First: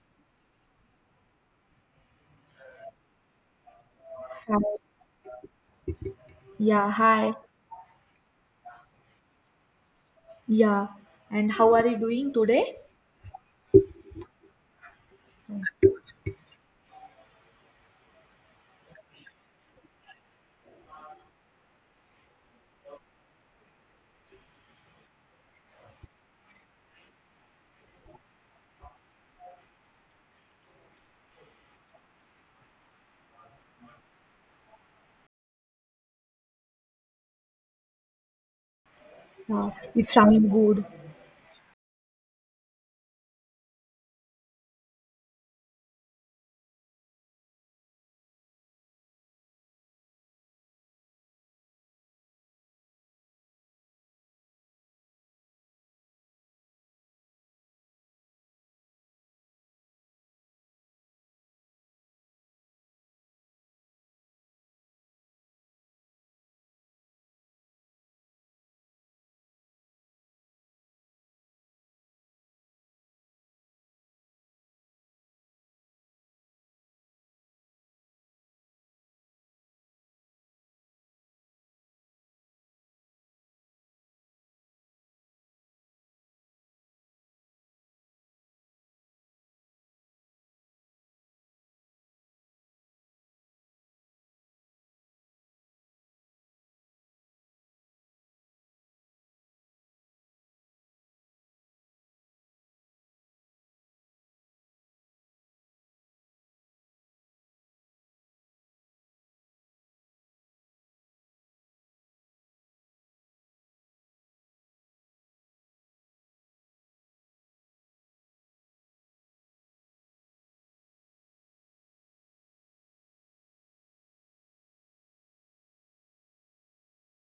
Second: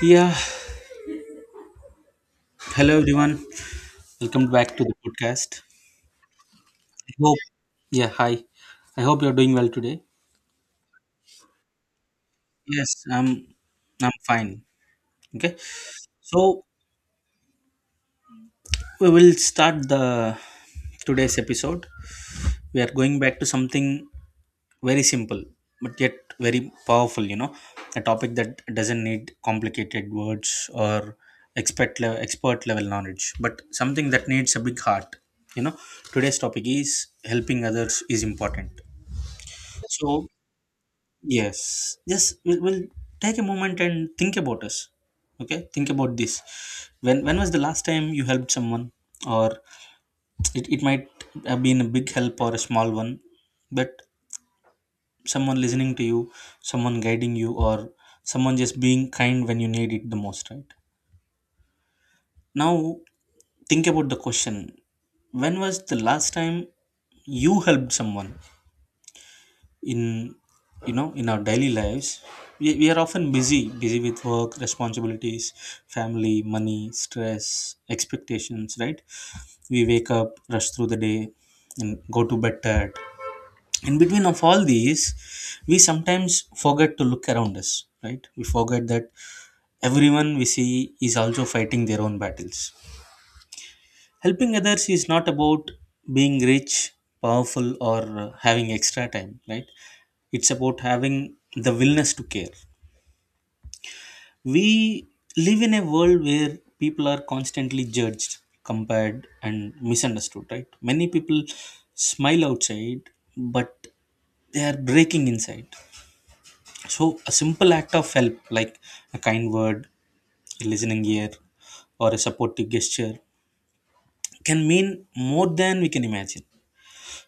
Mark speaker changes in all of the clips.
Speaker 1: Yeah, hello everyone. Welcome back
Speaker 2: Hi.
Speaker 1: to the podcast.
Speaker 2: Yeah,
Speaker 1: I
Speaker 2: hi.
Speaker 1: hope, yeah, hi. I hope you're doing well today.
Speaker 2: Yeah, and how are you doing today?
Speaker 1: Yes, I'm fine. Okay, so we will start the today's episode. We are going back to something very simple but yet very powerful, a topic that doesn't need complicated words or expert level knowledge, but something that needs a big heart you know Today's topic is, helping others is important.
Speaker 2: It
Speaker 1: So,
Speaker 2: sounds good.
Speaker 1: yes, yes, we'll take a moment and think about us. Okay, think about this: when was the last time you helped someone, or it might have been a big help or a small one, but someone listening to you, someone guiding you, or someone just being kind when you need it the most, right? Now think about the question: when was the last time you helped someone? In you know in our daily lives, we are often busy with work, responsibilities, family, money, stress, expectations, right? We wake up, rush through the day, and go to bed tired. In between of all these, we sometimes forget to look around us, right? We forget that everyone we see is also fighting their own battles. Helping others is not about being rich, powerful, or having extra time, right? It's about having the willingness to care. We live in a world where people are constantly judged, compared, and misunderstood, right? Many people smile outside, but they are breaking inside. So, a simple act of help, like a kind word, a listening ear, or a supportive gesture, can mean more than we can imagine.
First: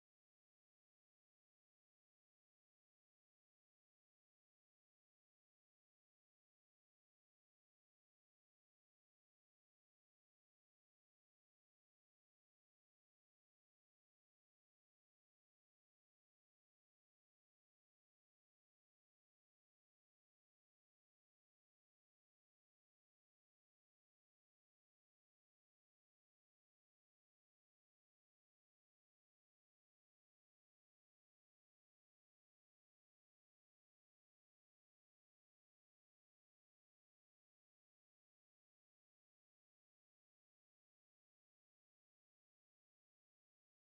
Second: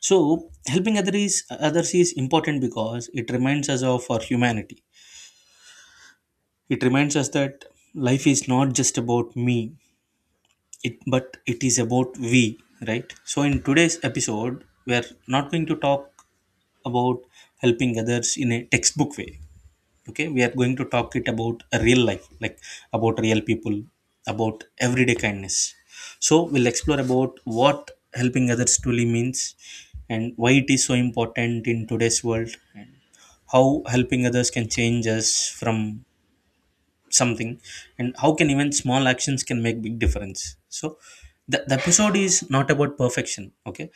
Speaker 1: So, helping others is important because it reminds us of our humanity. It reminds us that life is not just about me, it but it is about we, right? So, in today's episode, we are not going to talk about helping others in a textbook way. Okay, we are going to talk it about a real life, like about real people, about everyday kindness. So we'll explore about what helping others truly means, and why it is so important in today's world, and how helping others can change us from something, and how can even small actions can make big difference. So the episode is not about perfection, okay?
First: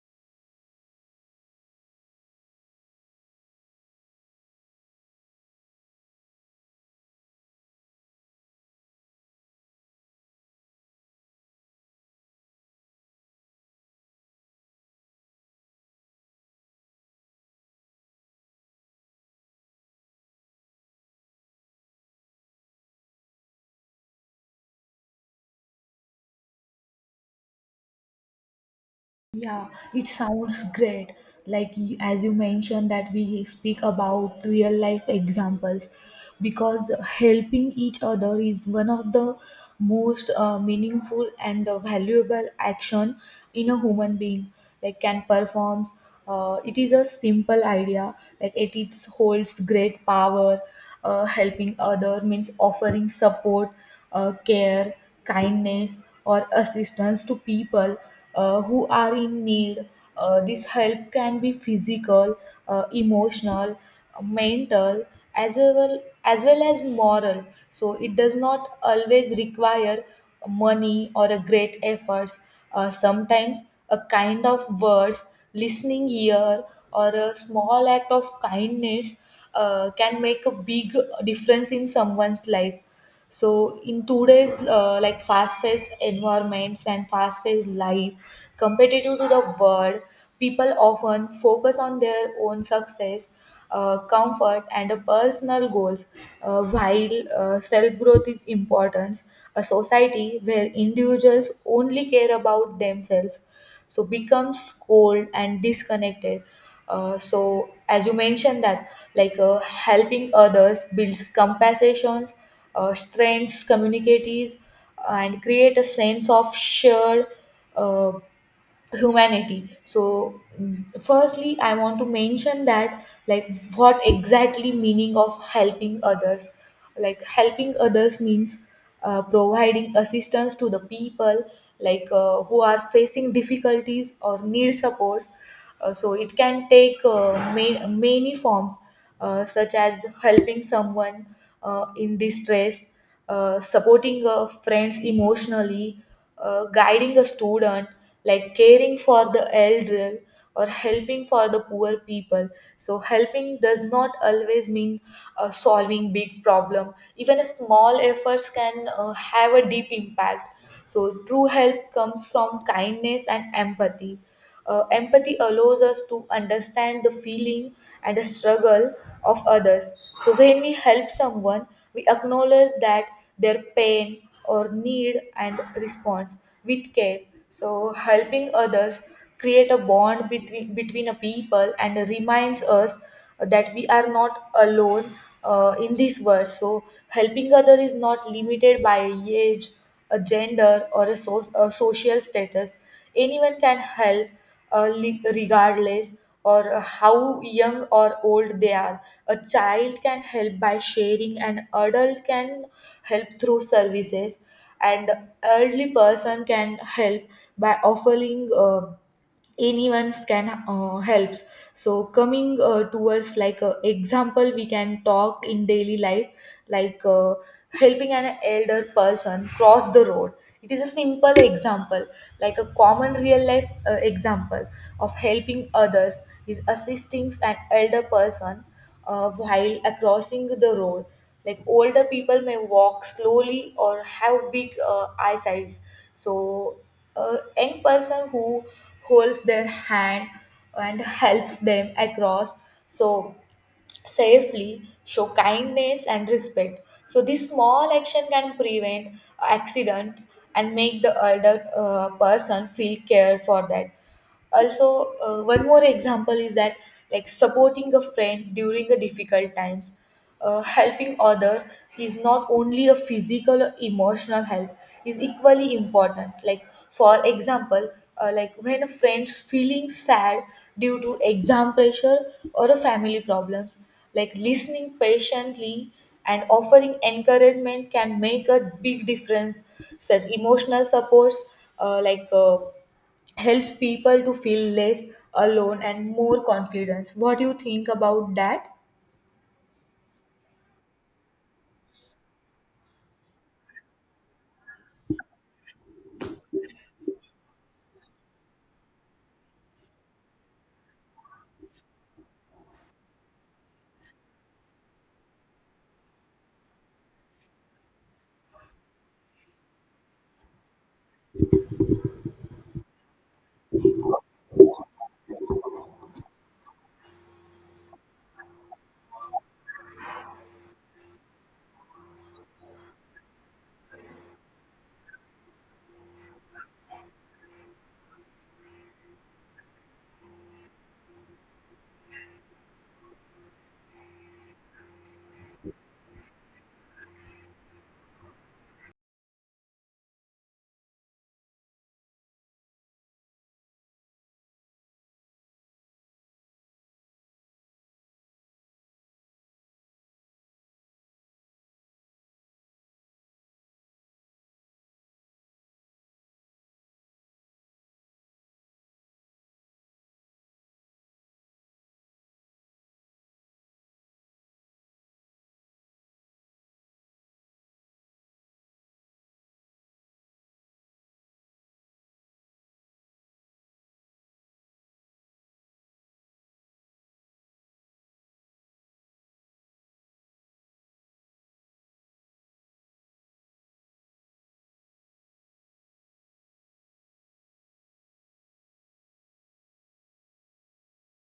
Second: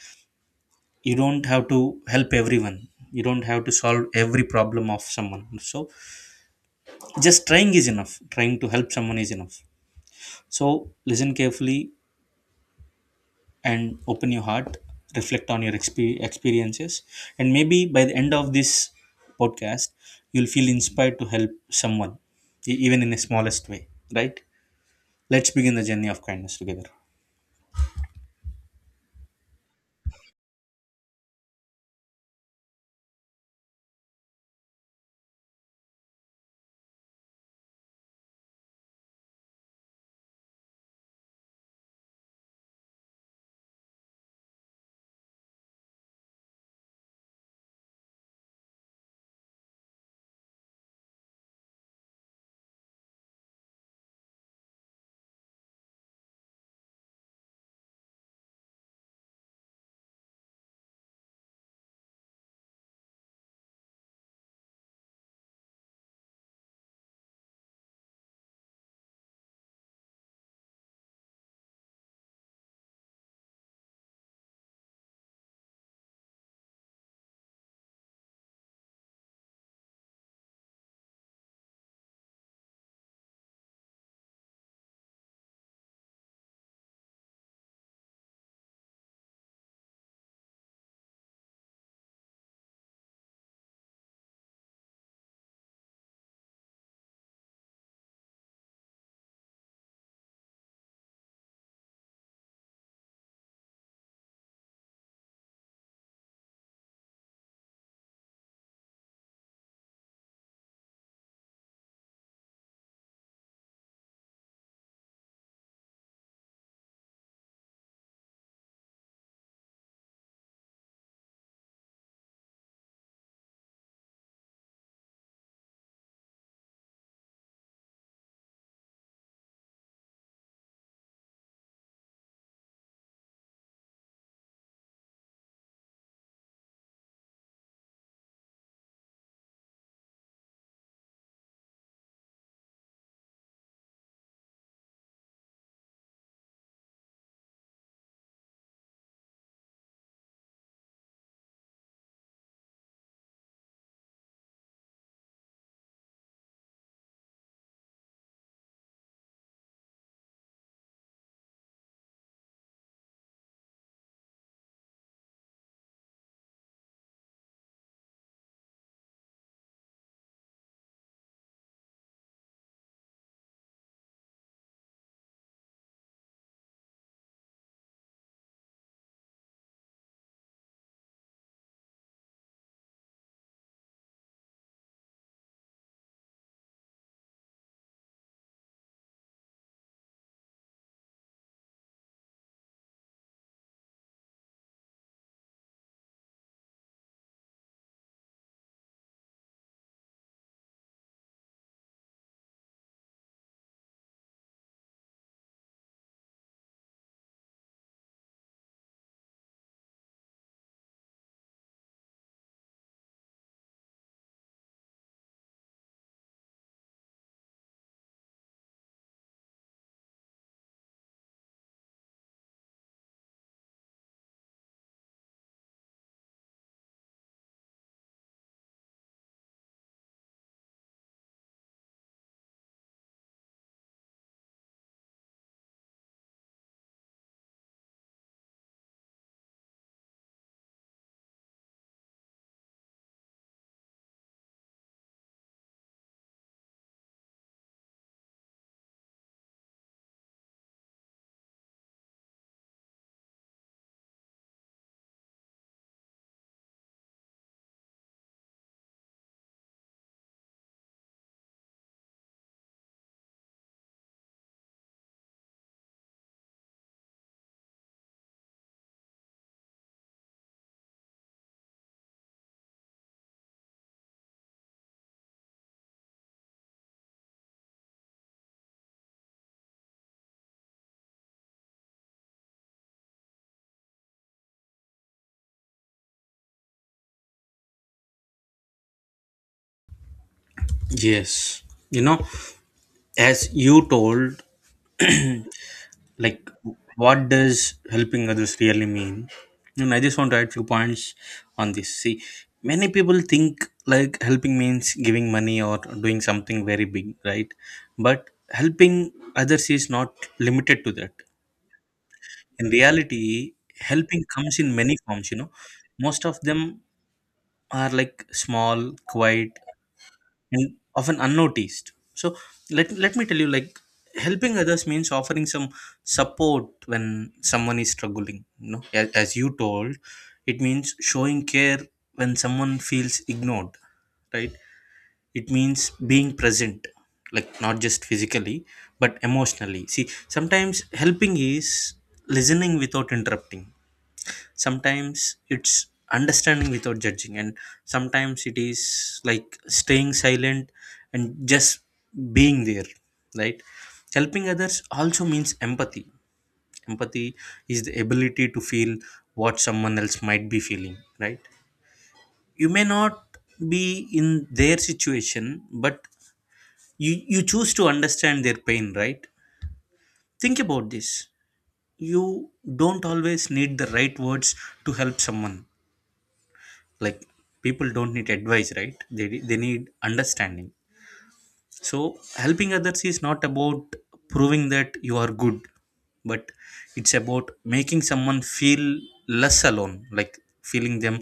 Speaker 1: You don't have to help everyone. You don't have to solve every problem of someone. So just trying is enough, trying to help someone is enough. So listen carefully and open your heart, reflect on your experiences, and maybe by the end of this podcast, you'll feel inspired to help someone, even in the smallest way, right? Let's begin the journey of kindness together.
Speaker 2: Yeah, it sounds great. As you mentioned that we speak about real life examples because helping each other is one of the most meaningful and valuable action in a human being like can performs it is a simple idea like it holds great power. Helping other means offering support, care, kindness, or assistance to people who are in need. This help can be physical, emotional, mental, as well as moral. So it does not always require money or a great efforts. Sometimes a kind of words, listening ear, or a small act of kindness can make a big difference in someone's life. So in today's like fast-paced environments and fast-paced life, competitive to the world, people often focus on their own success, comfort, and the personal goals. While self-growth is important, a society where individuals only care about themselves so becomes cold and disconnected. So as you mentioned that helping others builds compassions, strengths communities, and create a sense of shared uh, humanity. So firstly I want to mention that like what exactly meaning of helping others. Like helping others means providing assistance to the people, who are facing difficulties or need supports. So it can take many forms, such as helping someone in distress, supporting friends emotionally, guiding a student, like caring for the elder, or helping for the poor people. So helping does not always mean solving big problem. Even a small efforts can have a deep impact. So true help comes from kindness and empathy. Empathy allows us to understand the feeling and the struggle of others. So when we help someone, we acknowledge that their pain or need and response with care. So helping others create a bond between a people and reminds us that we are not alone in this world. So helping other is not limited by age, a gender, or a social status. Anyone can help, regardless or how young or old they are. A child can help by sharing, an adult can help through services, and elderly person can help by offering. Anyone's can helps. So coming towards example, we can talk in daily life like helping an elder person cross the road. It is a simple example, like a common real life example of helping others is assisting an elder person while crossing the road. Like older people may walk slowly or have big eyesights, so a young person who holds their hand and helps them across so safely show kindness and respect. So this small action can prevent accidents and make the elder person feel cared for. That also one more example is that like supporting a friend during a difficult times. Helping others is not only a physical or emotional help is equally important. Like for example, like when a friend's feeling sad due to exam pressure or a family problems, like listening patiently and offering encouragement can make a big difference. Such emotional supports uh, like uh, helps people to feel less alone and more confidence. What do you think about that?
Speaker 1: Yes, you know as you told, like, what does helping others really mean? And I just want to add few points on this. See, many people think, like, helping means giving money or doing something very big, right? But helping others is not limited to that. In reality, helping comes in many forms. Most of them are like small, quiet, and often unnoticed. So let me tell you, like, helping others means offering some support when someone is struggling, as you told. It means showing care when someone feels ignored, right? It means being present, like not just physically but emotionally. See, sometimes helping is listening without interrupting, sometimes it's understanding without judging, and sometimes it is like staying silent and just being there, right? Helping others also means empathy. Empathy is the ability to feel what someone else might be feeling, right? You may not be in their situation, but you choose to understand their pain, right? Think about this: you don't always need the right words to help someone. Like, people don't need advice, right? They need understanding. So helping others is not about proving that you are good, but it's about making someone feel less alone, like feeling them,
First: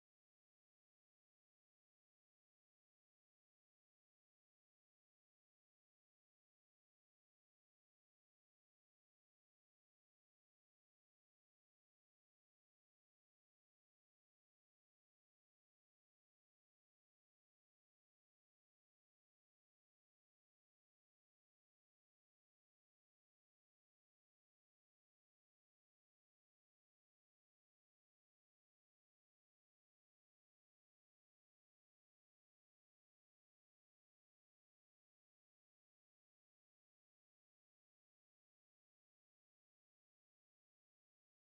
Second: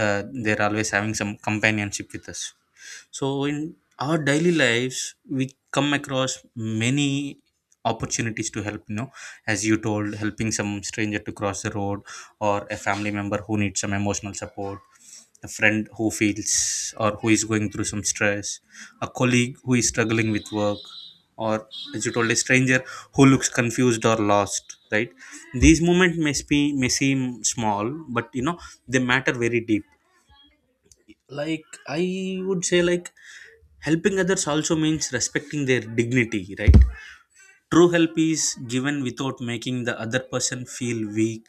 Speaker 1: they're always having some companionship with us. So in our daily lives, we come across many opportunities to help. As you told, helping some stranger to cross the road, or a family member who needs some emotional support, a friend who feels or who is going through some stress, a colleague who is struggling with work, or, as you told, a stranger who looks confused or lost, right? These moments may seem small, but they matter very deep. Like, I would say, like, helping others also means respecting their dignity, right? True help is given without making the other person feel weak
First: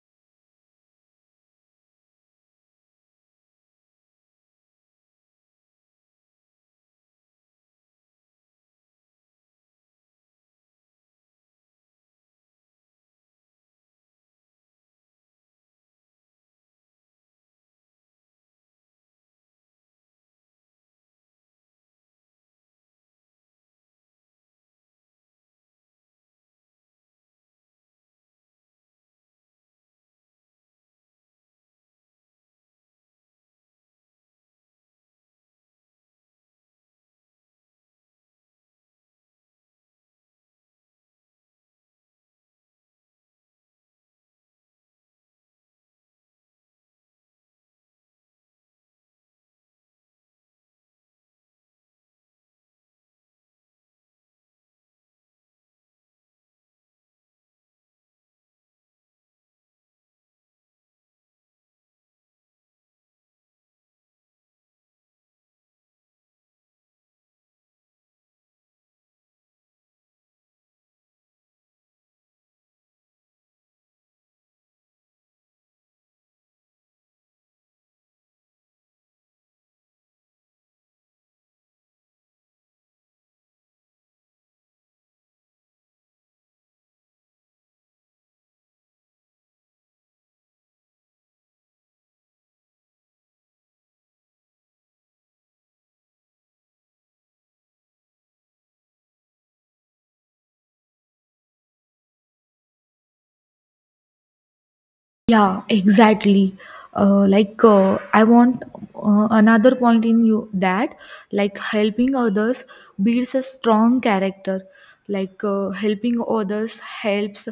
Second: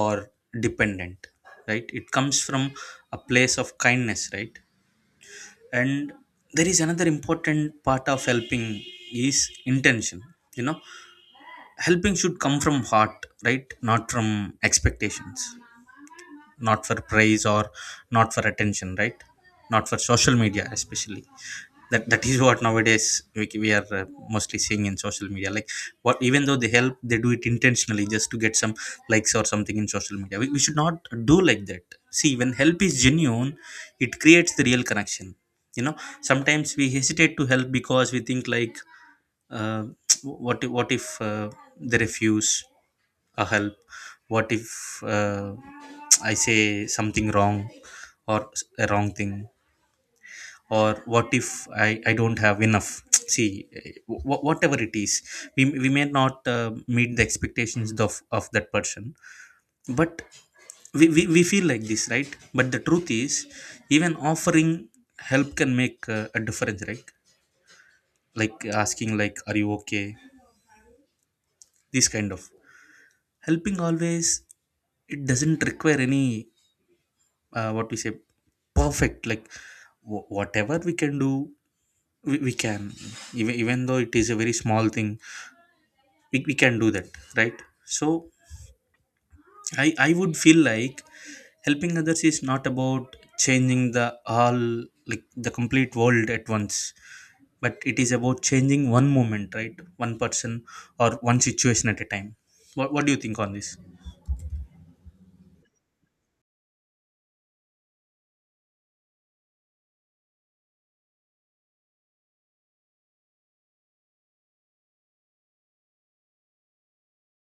Speaker 1: or dependent, right? It comes from a place of kindness, right? And there is another important part of helping, is intention. You know, helping should come from heart, right? Not from expectations, not for praise, or not for attention, right? Not for social media especially. That is what nowadays we are mostly seeing in social media, like, what, even though they help, they do it intentionally just to get some likes or something in social media. We should not do like that. See, when help is genuine, it creates the real connection you know Sometimes we hesitate to help because we think, like, uh, what if they refuse a help. What if uh, I say something wrong, or a wrong thing, or what if I don't have enough. See, whatever it is, we may not meet the expectations of that person, but we feel like this, right? But the truth is, even offering help can make a difference, right? Like asking, like, are you okay? This kind of helping always, it doesn't require any, what we say, perfect. Like whatever we can do, we can. Even though it is a very small thing, we can do that, right? So I would feel like helping others is not about changing the all, like the complete world at once, but it is about changing one moment, right? One person or one situation at a time. What do you think on this?
Speaker 2: Yeah, exactly. I want another point in you that like helping others builds a strong character. Like helping others helps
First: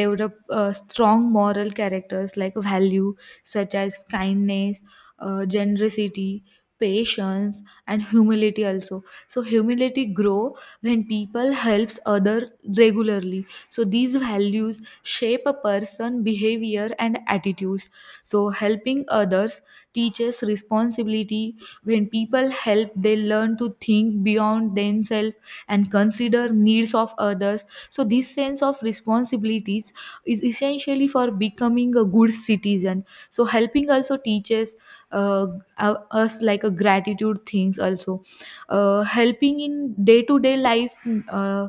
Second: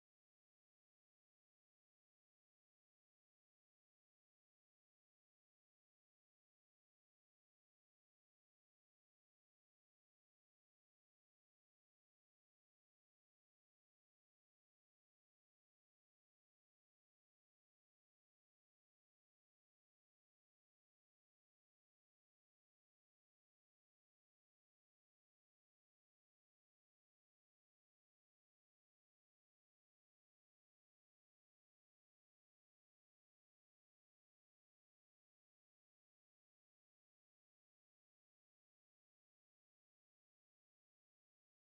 Speaker 2: develop strong moral characters like value such as kindness, generosity, patience, and humility also. So humility grow when people helps other regularly, so these values shape a person behavior and attitudes. So helping others teaches responsibility. When people help, they learn to think beyond themselves and consider needs of others. So this sense of responsibilities is essentially for becoming a good citizen. So helping also teaches uh, us like a gratitude things also. Helping in day to day life, uh,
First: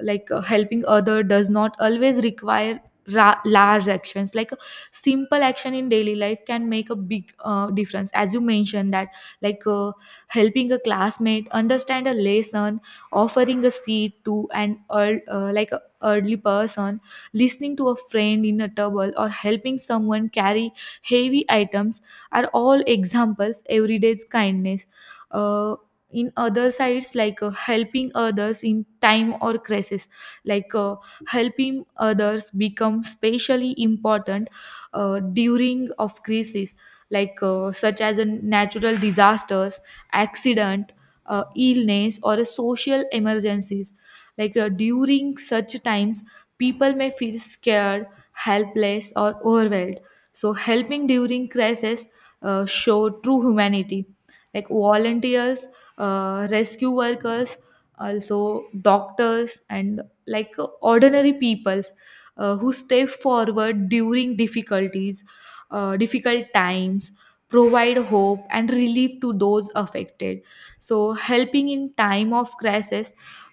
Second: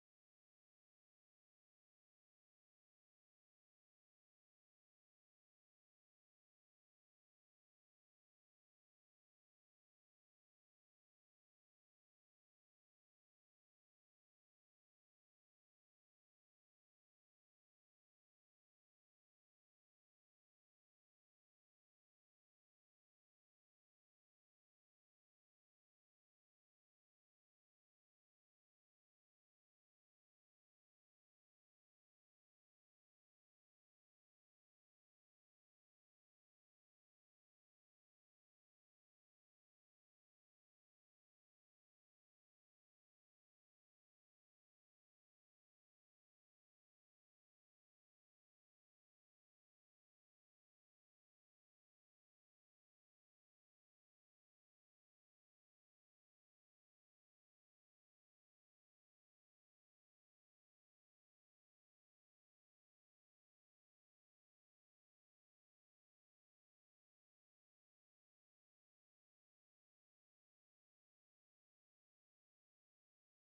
Speaker 2: helping other does not always require large actions. Like a simple action in daily life can make a big difference. As you mentioned that like uh, helping a classmate understand a lesson, offering a seat to an earl- like a elderly person, listening to a friend in a trouble, or helping someone carry heavy items are all examples everyday's kindness. Uh, in other sides, helping others in time or crisis, like uh, helping others become specially important during of crisis, such as a natural disasters, accident, illness, or a social emergencies. During such times, people may feel scared, helpless, or overwhelmed. So helping during crisis show true humanity, like volunteers, rescue workers, also doctors, and ordinary peoples who step forward during difficulties, difficult times, provide hope and relief to those affected. So helping in time of crisis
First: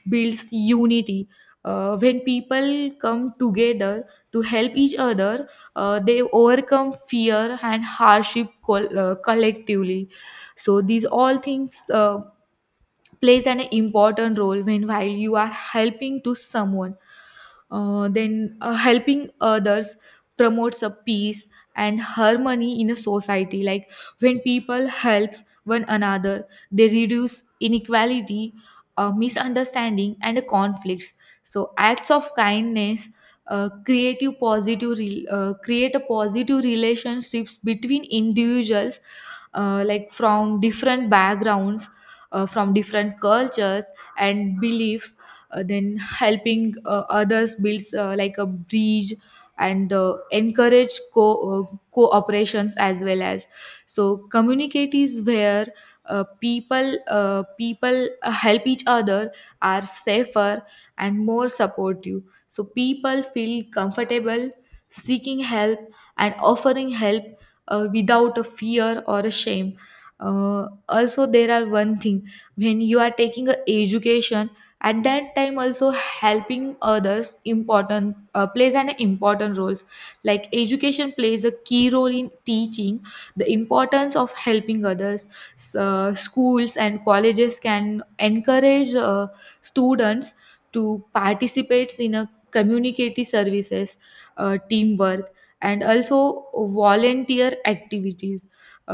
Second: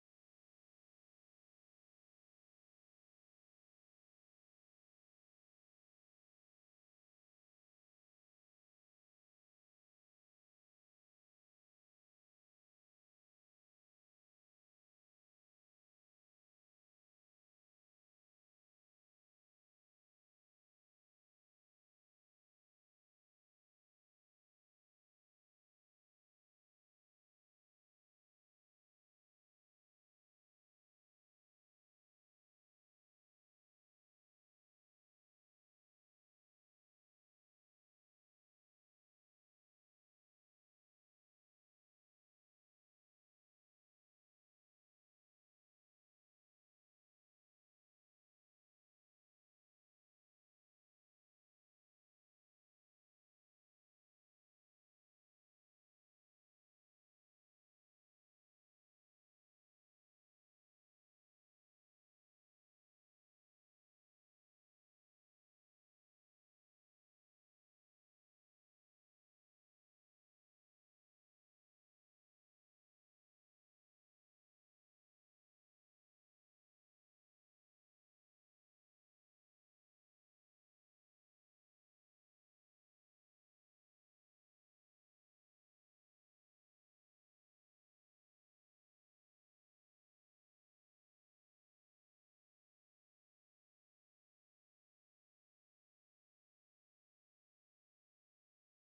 Speaker 2: builds unity. When people come together to help each other, they overcome fear and hardship collectively. So these all things plays an important role when while you are helping to someone. Then helping others promotes a peace and harmony in a society. Like when people helps one another, they reduce inequality, misunderstanding, and conflicts. So acts of kindness create a positive relationships between individuals, like from different backgrounds, from different cultures and beliefs. Then helping others builds like a bridge and encourage cooperations as well as. So communicate is where people help each other are safer and more supportive. So people feel comfortable seeking help and offering help without a fear or a shame. Also there are one thing, when you are taking a education at that time also helping others important plays an important roles. Like education plays a key role in teaching the importance of helping others. Schools and colleges can encourage students to participate in a community services, teamwork, and also volunteer activities.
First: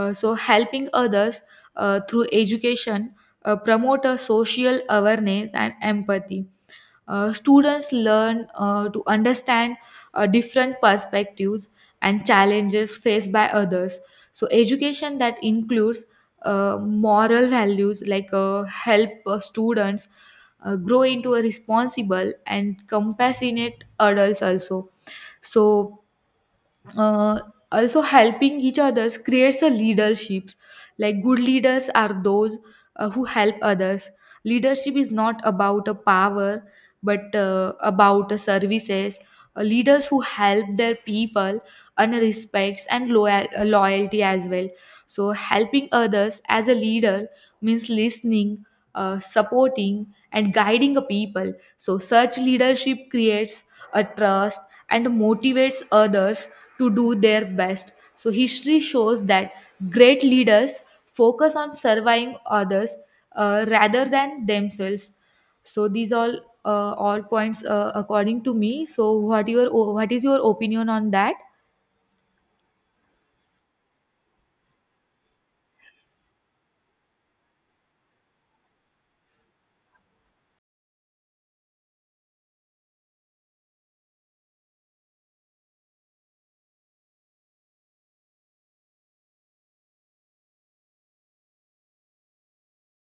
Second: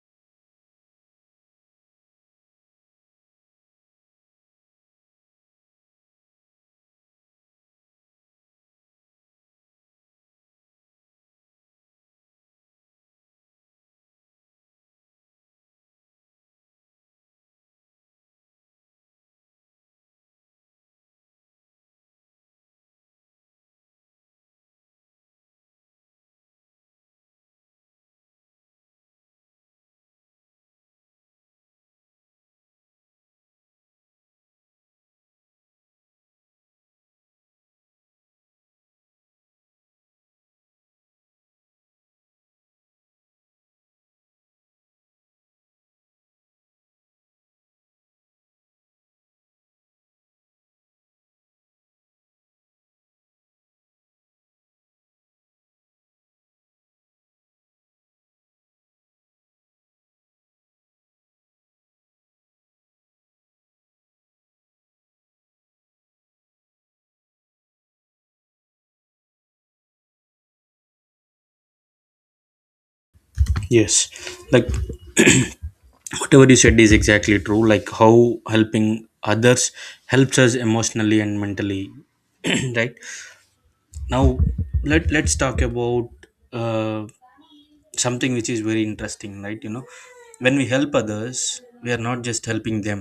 Speaker 2: So helping others through education promote a social awareness and empathy. Students learn to understand different perspectives and challenges faced by others. So education that includes moral values help students grow into a responsible and compassionate adults also. So, uh, also helping each others creates a leadership. Like good leaders are those who help others. Leadership is not about a power but about a services. Leaders who help their people and respects and loyalty as well. So helping others as a leader means listening, supporting, and guiding a people. So such leadership creates a trust and motivates others to do their best. So history shows that great leaders focus on serving others rather than themselves. So these all points according to me. So what your what is your opinion on that?
Speaker 1: Yes, like, whatever you said is exactly true. Like, how helping others helps us emotionally and mentally, right? Now, let's talk about uh, something which is very interesting, right? You know, when we help others, we are not just helping them,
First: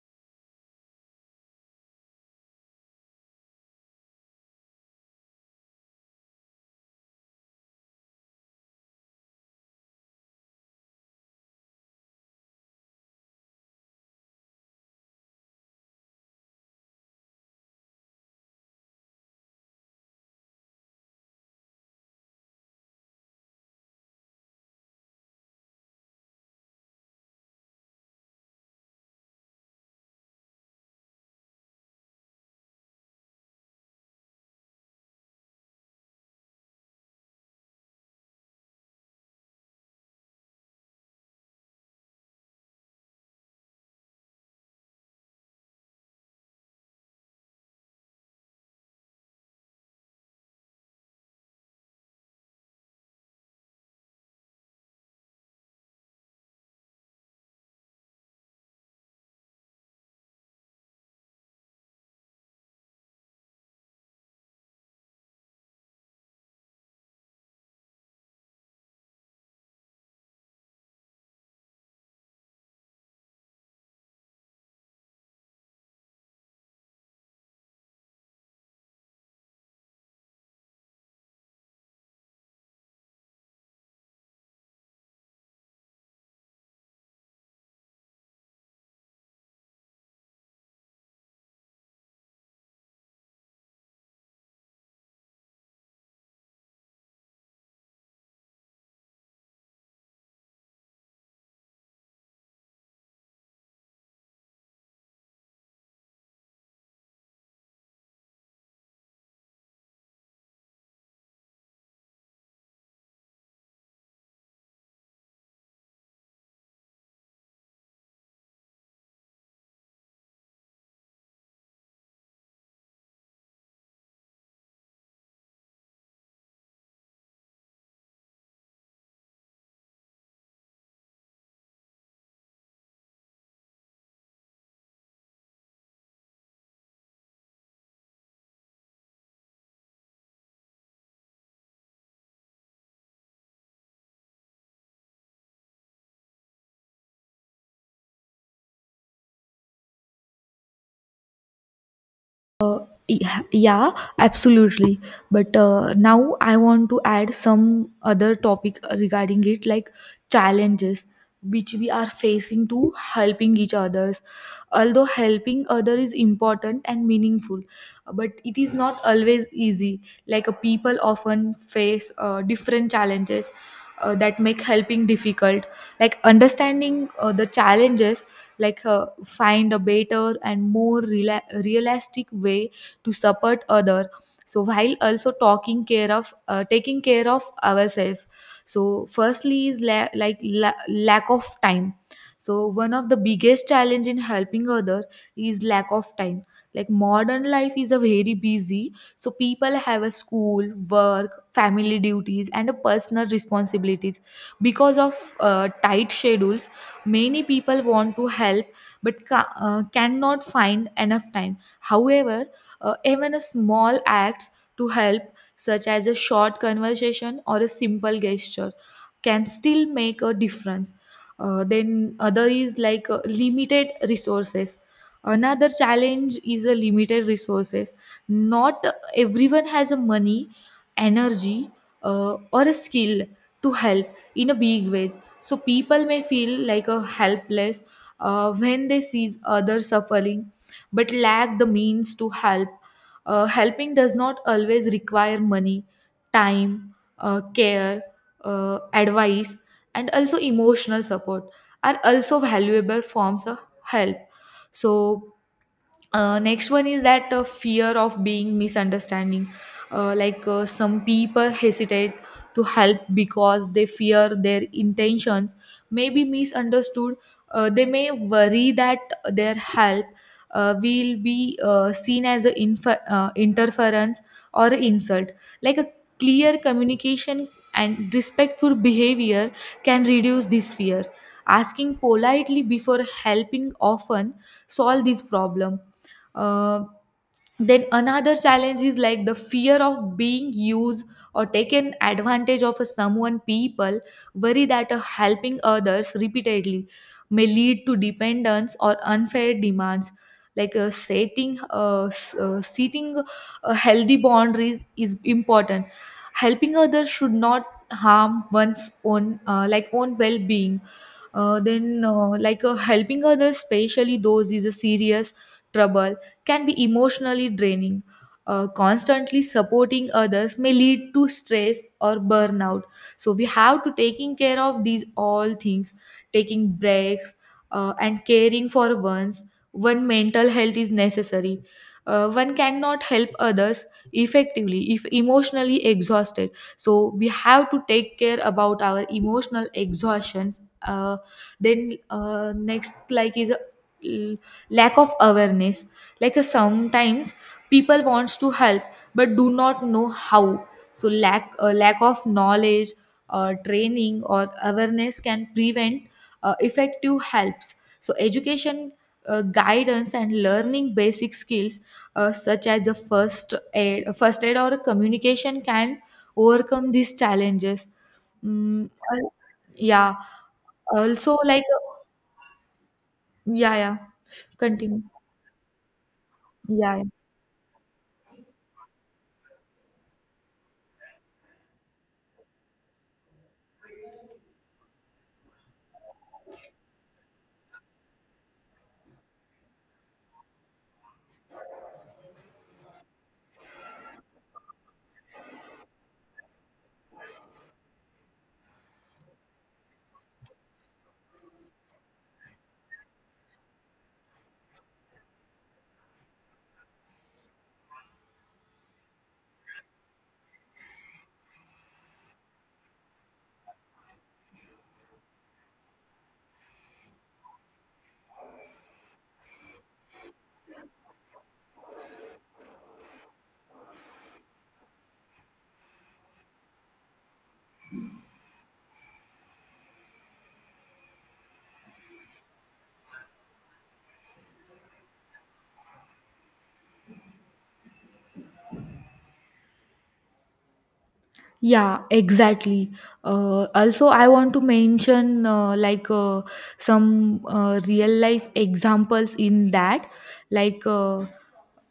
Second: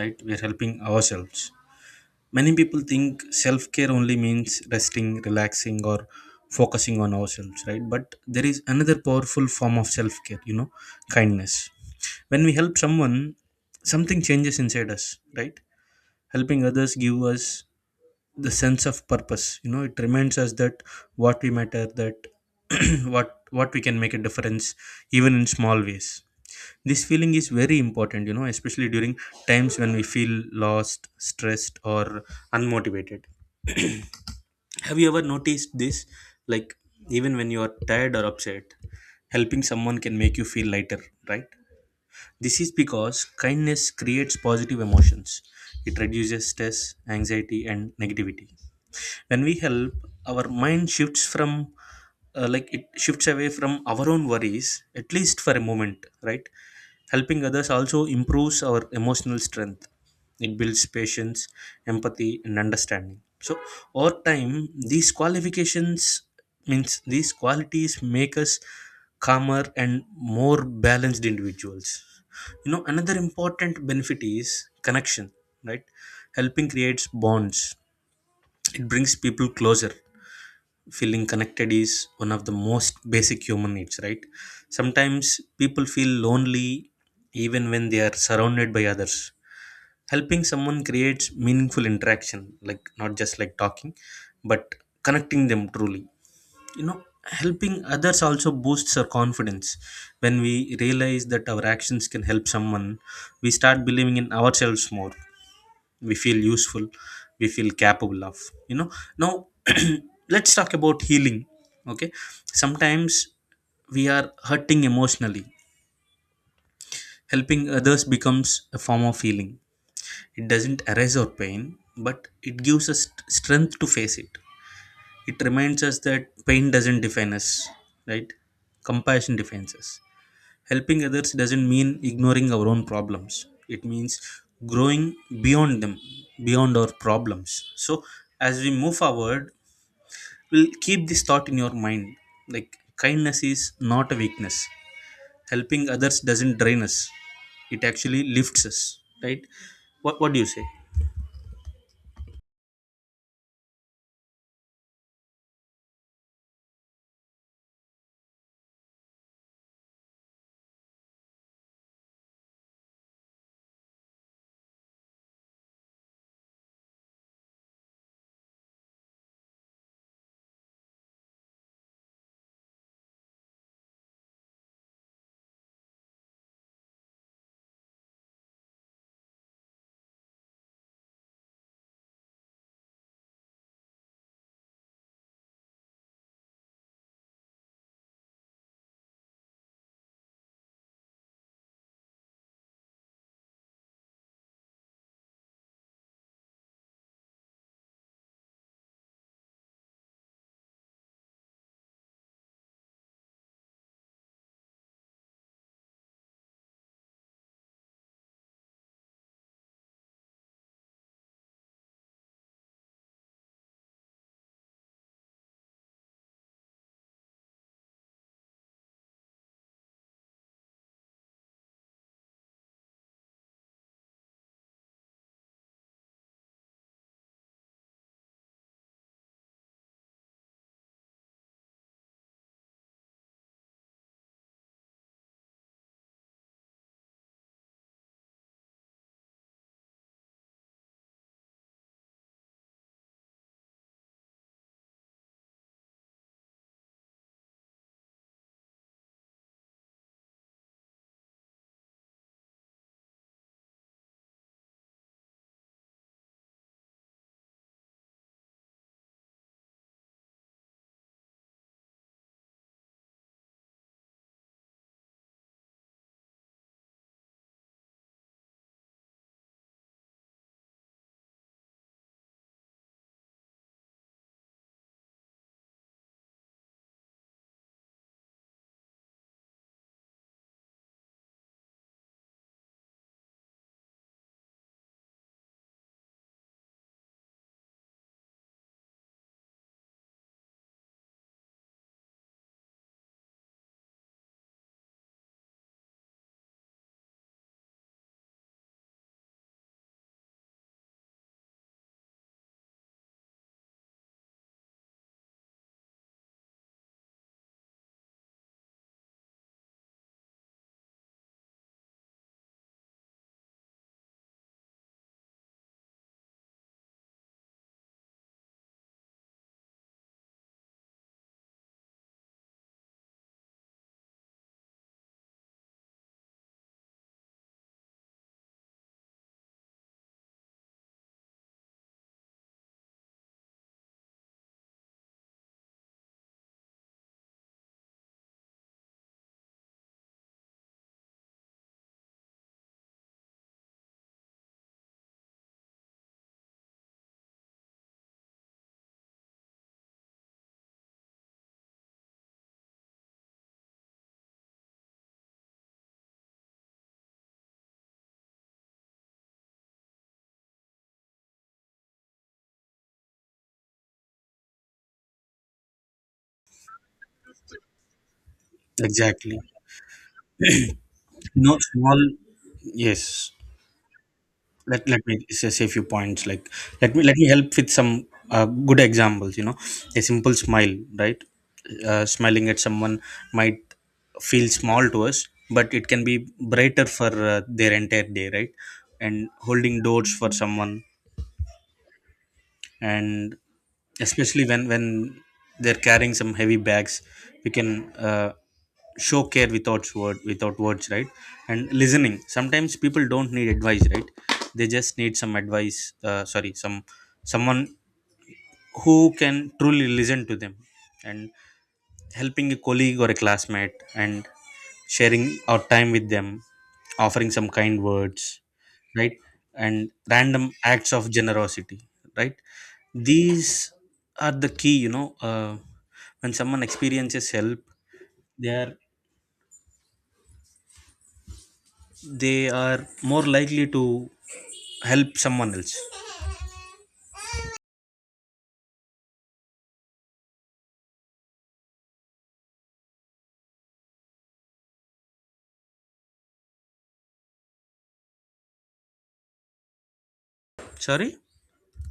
Speaker 1: right? We are helping ourselves. Many people think self care only means resting, relaxing, or focusing on ourselves, right? But there is another powerful form of self care, you know, kindness. When we help someone, something changes inside us, right? Helping others give us the sense of purpose, you know, it reminds us that what we matter, that what what we can make a difference, even in small ways. This feeling is very important, especially during times when we feel lost, stressed, or unmotivated. Have you ever noticed this? Like, even when you are tired or upset, helping someone can make you feel lighter, right? This is because kindness creates positive emotions. It reduces stress, anxiety, and negativity. When we help, our mind shifts from, like, it shifts away from our own worries, at least for a moment, right? Helping others also improves our emotional strength. It builds patience, empathy, and understanding. So over time, these qualifications, means these qualities, make us calmer and more balanced individuals. You know, another important benefit is connection, right? Helping creates bonds, it brings people closer. Feeling connected is one of the most basic human needs, right? Sometimes people feel lonely even when they are surrounded by others. Helping someone creates meaningful interaction, like not just like talking, but connecting them truly. You know, helping others also boosts our confidence. When we realize that our actions can help someone, we start believing in ourselves more. We feel useful, we feel capable of, you know now, let's talk about healing, okay? Sometimes we are hurting emotionally, helping others becomes a form of healing. It doesn't erase our pain, but it gives us strength to face it. It reminds us that pain doesn't define us, right? Compassion defines us. Helping others doesn't mean ignoring our own problems. It means growing beyond them, beyond our problems. So, as we move forward, we'll keep this thought in your mind, like, kindness is not a weakness. Helping others doesn't drain us, it actually lifts us, right? What do you say?
Speaker 2: Yeah, yeah, absolutely. But now I want to add some other topic regarding it, like challenges which we are facing to helping each others. Although helping other is important and meaningful, but it is not always easy. Like people often face different challenges that make helping difficult, like understanding the challenges, find a better and more realistic way to support other, so while also talking care of taking care of ourselves. So firstly is lack of time. So one of the biggest challenge in helping other is lack of time. Like modern life is a very busy, so people have a school, work, family duties, and a personal responsibilities. Because of tight schedules, many people want to help but cannot find enough time. However, even a small acts to help, such as a short conversation or a simple gesture, can still make a difference. Then other is like limited resources. Another challenge is a limited resources. Not everyone has a money, energy, or a skill to help in a big ways. So people may feel like a helpless when they see others suffering but lack the means to help. Helping does not always require money, time, care, advice, and also emotional support are also valuable forms of help. So next one is that fear of being misunderstanding. Some people hesitate to help because they fear their intentions may be misunderstood. They may worry that their help will be seen as an interference or insult. Like a clear communication and respectful behavior can reduce this fear. Asking politely before helping often solve this problem. uh, then another challenge is like the fear of being used or taken advantage of. A someone people worry that helping others repeatedly may lead to dependence or unfair demands. Like setting a healthy boundaries is important. Helping others should not harm one's own own well-being. Then like Helping others, especially those is a serious trouble, can be emotionally draining. Constantly supporting others may lead to stress or burnout. So we have to taking care of these all things, taking breaks and caring for one's one mental health is necessary. One cannot help others effectively if emotionally exhausted. So we have to take care about our emotional exhaustions. Then next like is Lack of awareness. Sometimes people wants to help but do not know how. So lack of knowledge or training or awareness can prevent effective helps. So education, guidance and learning basic skills, such as the first aid or communication, can overcome these challenges. mm, uh,
Speaker 1: Exactly.
Speaker 2: yeah, also
Speaker 1: No
Speaker 2: like,
Speaker 1: small, yes.
Speaker 2: yeah, yeah,
Speaker 1: let,
Speaker 2: continue.
Speaker 1: let me say a few points, like, let
Speaker 2: Yeah,
Speaker 1: me
Speaker 2: yeah.
Speaker 1: let me help with some good examples. A simple smile, right? Smiling at someone might feel small to us, but it can be brighter for their entire day, right? And holding doors for someone, and especially when they're carrying some heavy bags, we can show care without words, right? And listening, sometimes people don't need advice, right? They just need some advice, sorry, someone who can truly listen to them. And helping a colleague or a classmate, and sharing our time with them, offering some kind words, right? And random acts of generosity, right? These are the key, you know. When someone experiences help, they are they are more likely to help someone else.
Speaker 2: Yeah, exactly. Also, I want to mention, some real life examples in that, like
Speaker 1: Sorry,
Speaker 2: uh,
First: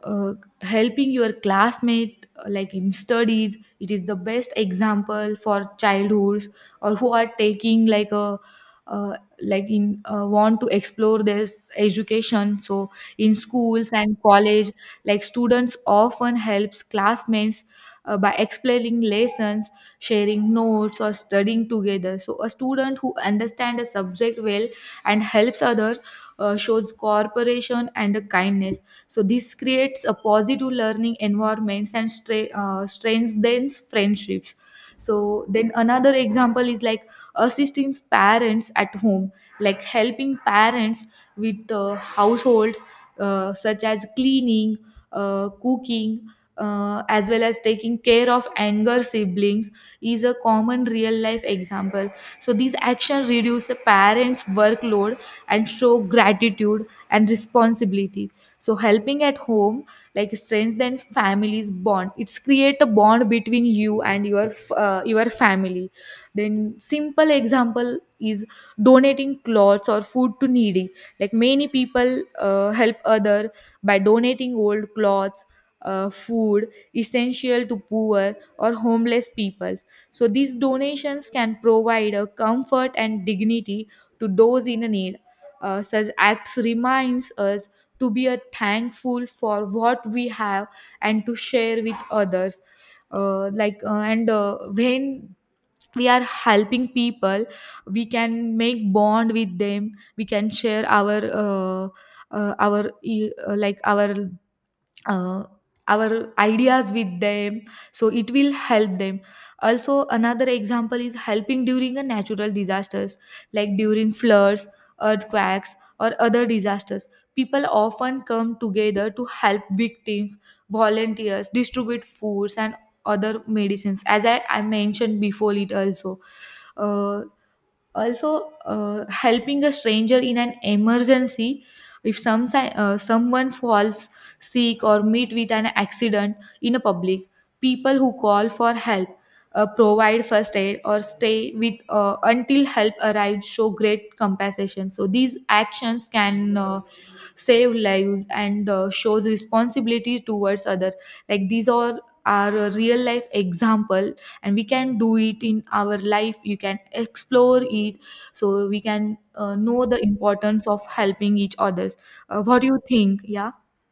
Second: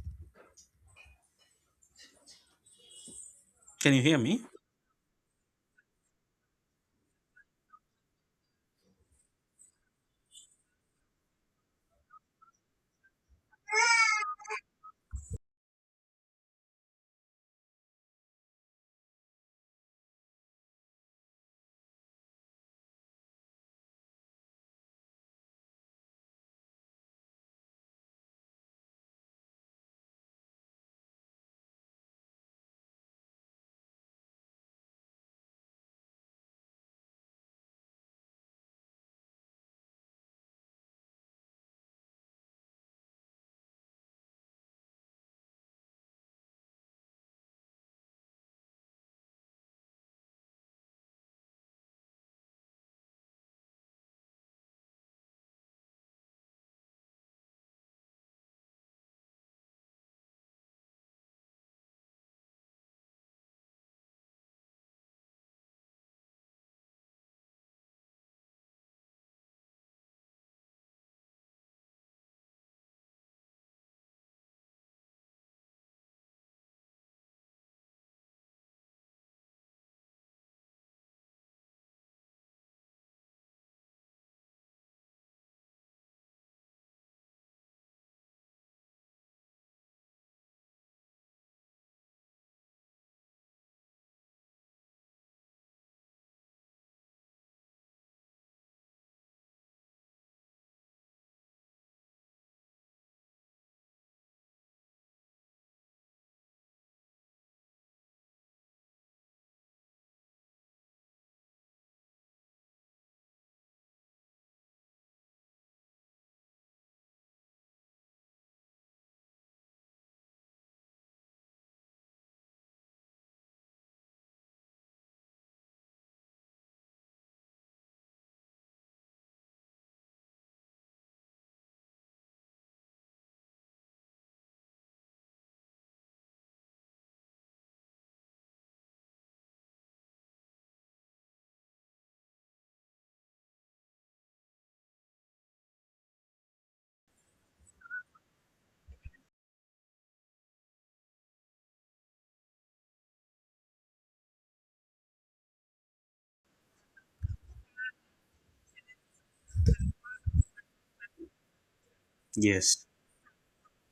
Speaker 2: uh, helping your classmate, like in studies, it
Speaker 1: can you
Speaker 2: is the
Speaker 1: hear me?
Speaker 2: best example for childhoods or who are taking like a like in want to explore their education. So in schools and college, like students often helps classmates by explaining lessons, sharing notes, or studying together. So, a student who understands a subject well and helps others shows cooperation and a kindness. So, this creates a positive learning environments and strengthens friendships. So, then another example is like assisting parents at home, like helping parents with the household, such as cleaning, cooking, as well as taking care of anger siblings, is a common real life example. So these actions reduce a parents workload and show gratitude and responsibility. So helping at home like strengthens families bond. It's create a bond between you and your family. Then simple example is donating clothes or food to needy. Like many people help other by donating old clothes, food essential to poor or homeless peoples. So these donations can provide a comfort and dignity to those in need. Such acts reminds us to be a thankful for what we have and to share with others. Like and When we are helping people, we can make bond with them. We can share our e- like uh, our ideas with them, so it will help them. Also another example is helping during a natural disasters. Like during floods, earthquakes or other disasters, people often come together to help victims. Volunteers distribute foods and other medicines, as I mentioned before it also. Uh, also, helping a stranger in an emergency. If someone falls sick or meet with an accident in a public, people who call for help, provide first aid or stay with until help arrives, show great compassion. So these actions can save lives and shows responsibility towards other. Like these are a real life example and we can do it in our life. You can explore it, so we can know the importance of helping each others. What do you
Speaker 1: Yes.
Speaker 2: think? Yeah,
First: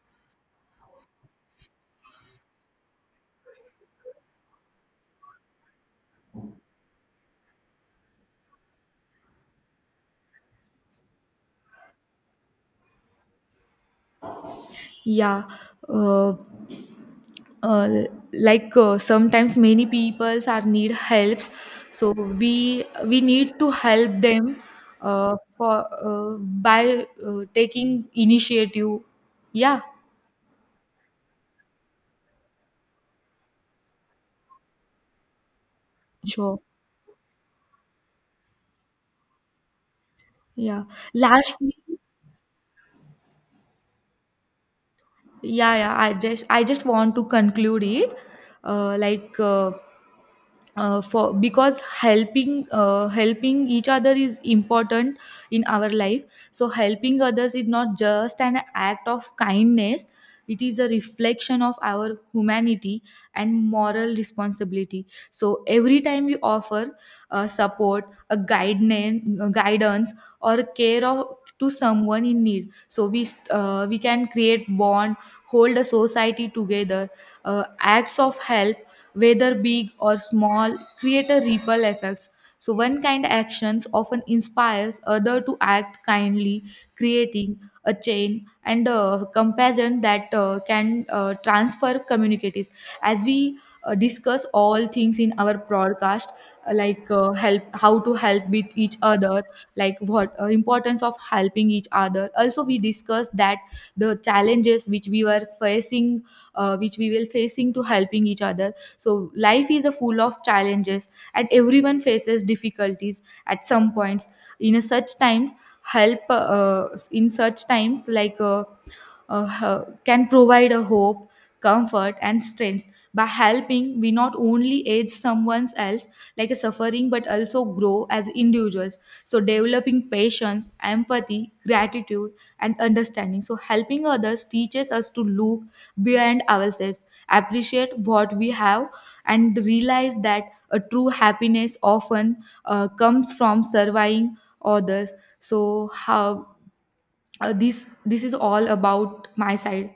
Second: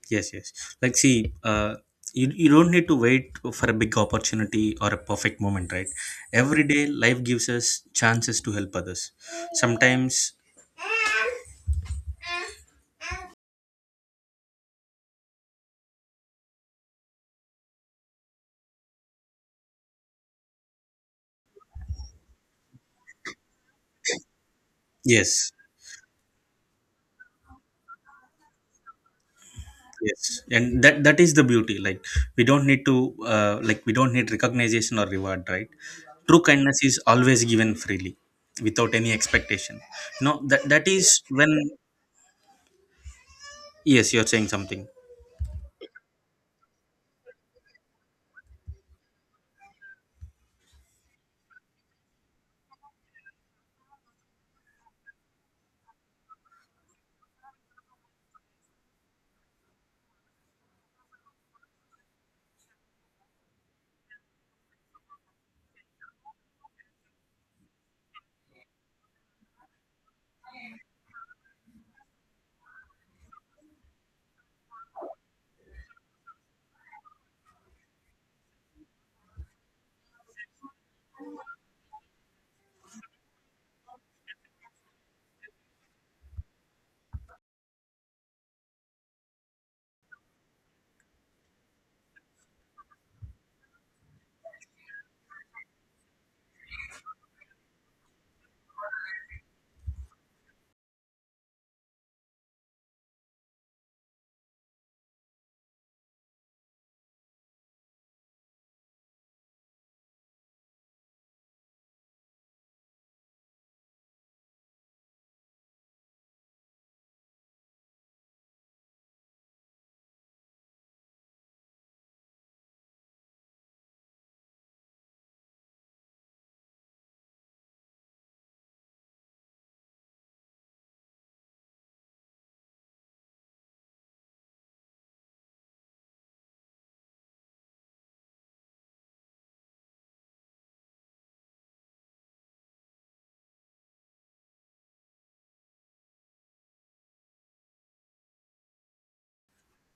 Speaker 1: Yes, yes. Like, see, you don't need to wait for a big opportunity or a perfect moment, right? Every day, life gives us chances to help others. Sometimes,
Speaker 2: yeah, uh, uh, sometimes many peoples are need helps, so we need to help them,
Speaker 1: yes,
Speaker 2: for uh, by taking initiative. Yeah.
Speaker 1: yes, and that is the beauty. Like, we don't need to, like, we don't need recognition or reward, right? True
Speaker 2: Sure.
Speaker 1: kindness is always given freely, without any expectation. No, that
Speaker 2: Yeah.
Speaker 1: that is when.
Speaker 2: Lastly.
Speaker 1: Yes, you're saying something.
Speaker 2: Yeah, yeah, I just want to conclude it. Like for Because helping each other is important in our life. So helping others is not just an act of kindness, it is a reflection of our humanity and moral responsibility. So every time we offer support, a guidance or care of to someone in need, so we can create bond, hold a society together. Acts of help, whether big or small, create a ripple effects. So one kind actions often inspires other to act kindly, creating a chain and a compassion that can transfer communities. As we discuss all things in our broadcast, help, how to help with each other, like what importance of helping each other. Also, we discuss that the challenges which we were facing, which we were facing to helping each other. So life is a full of challenges, and everyone faces difficulties at some points. In a such times, help in such times, can provide a hope, comfort, and strength. By helping, we not only aid someone else like a suffering, but also grow as individuals. So, developing patience, empathy, gratitude, and understanding. So, helping others teaches us to look beyond ourselves, appreciate what we have, and realize that a true happiness often comes from serving others. So, how this is all about my side.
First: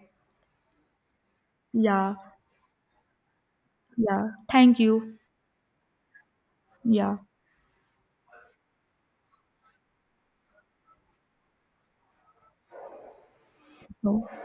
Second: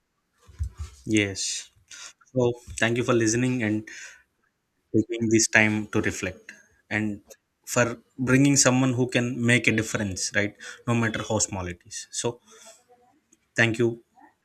Speaker 1: Yes.
Speaker 2: Yeah.
Speaker 1: So, thank you for listening and
Speaker 2: Yeah, thank you.
Speaker 1: taking this time to reflect,
Speaker 2: Yeah.
Speaker 1: and for bringing someone who can make a difference, right? No matter how small it is, so thank you.
Speaker 2: No.